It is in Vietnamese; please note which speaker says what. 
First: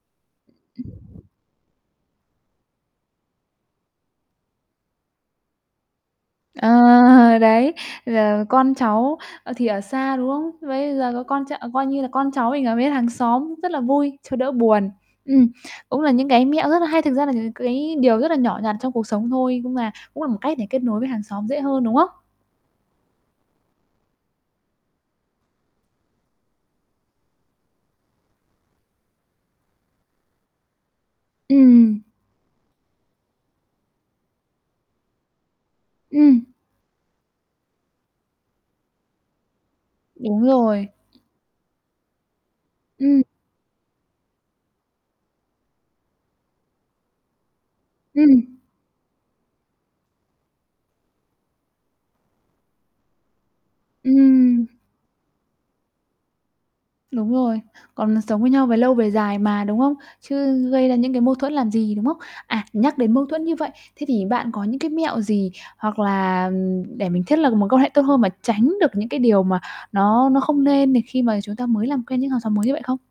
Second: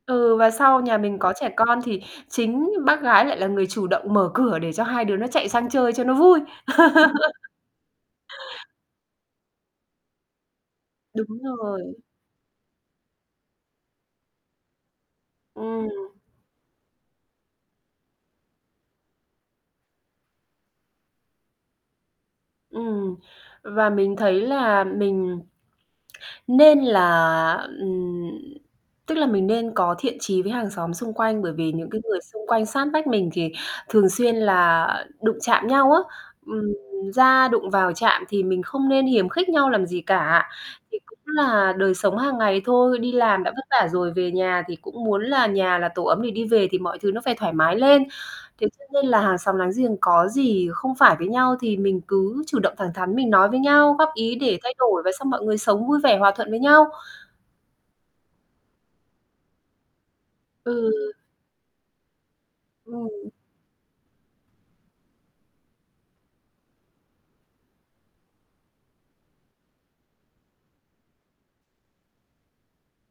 Speaker 1: Ừ, và sau nhà mình có trẻ con thì chính bác gái lại là người chủ động mở cửa để cho hai đứa nó chạy sang chơi cho nó vui.
Speaker 2: Ờ, đấy, giờ con cháu, ờ, thì ở xa, đúng không? Bây giờ có
Speaker 1: Đúng
Speaker 2: con ch coi
Speaker 1: rồi.
Speaker 2: như là con cháu mình ở với hàng xóm rất là vui, cho đỡ buồn. Ừm, cũng
Speaker 1: Ừm.
Speaker 2: là những cái mẹo rất là hay. Thực ra là những cái điều rất là nhỏ nhặt trong cuộc sống thôi, nhưng mà cũng là một cách để kết nối với hàng xóm dễ hơn, đúng hông?
Speaker 1: Ừm và mình thấy là mình nên là, ừm tức là mình nên có thiện chí với hàng xóm xung quanh, bởi vì những cái
Speaker 2: Ừm.
Speaker 1: người xung quanh sát vách mình thì thường xuyên là đụng chạm nhau á.
Speaker 2: Ừm.
Speaker 1: Ừm, ra đụng vào chạm thì mình không nên hiềm khích nhau làm gì
Speaker 2: Đúng
Speaker 1: cả.
Speaker 2: rồi.
Speaker 1: Thì cũng là đời sống hàng ngày thôi. Đi
Speaker 2: Ừm.
Speaker 1: làm đã vất vả rồi, về nhà thì cũng muốn là nhà là tổ ấm để đi về thì mọi thứ nó phải thoải mái lên.
Speaker 2: Ừm.
Speaker 1: Thế cho nên là hàng xóm láng giềng có gì không phải với nhau thì mình cứ chủ động, thẳng thắn mình nói với nhau, góp ý để
Speaker 2: Ừm.
Speaker 1: thay đổi và xong mọi người sống vui vẻ, hòa thuận với nhau.
Speaker 2: Đúng rồi, còn sống với nhau về lâu về dài mà, đúng không? Chứ gây ra
Speaker 1: Ừm.
Speaker 2: những cái mâu thuẫn làm gì, đúng không? À, nhắc đến mâu
Speaker 1: Ừm.
Speaker 2: thuẫn như vậy. Thế thì bạn có những cái mẹo gì, hoặc là, ừm, để mình thiết lập mối quan hệ tốt hơn và tránh được những cái điều mà nó nó không nên nè khi mà chúng ta mới làm quen những hàng xóm mới như vậy không?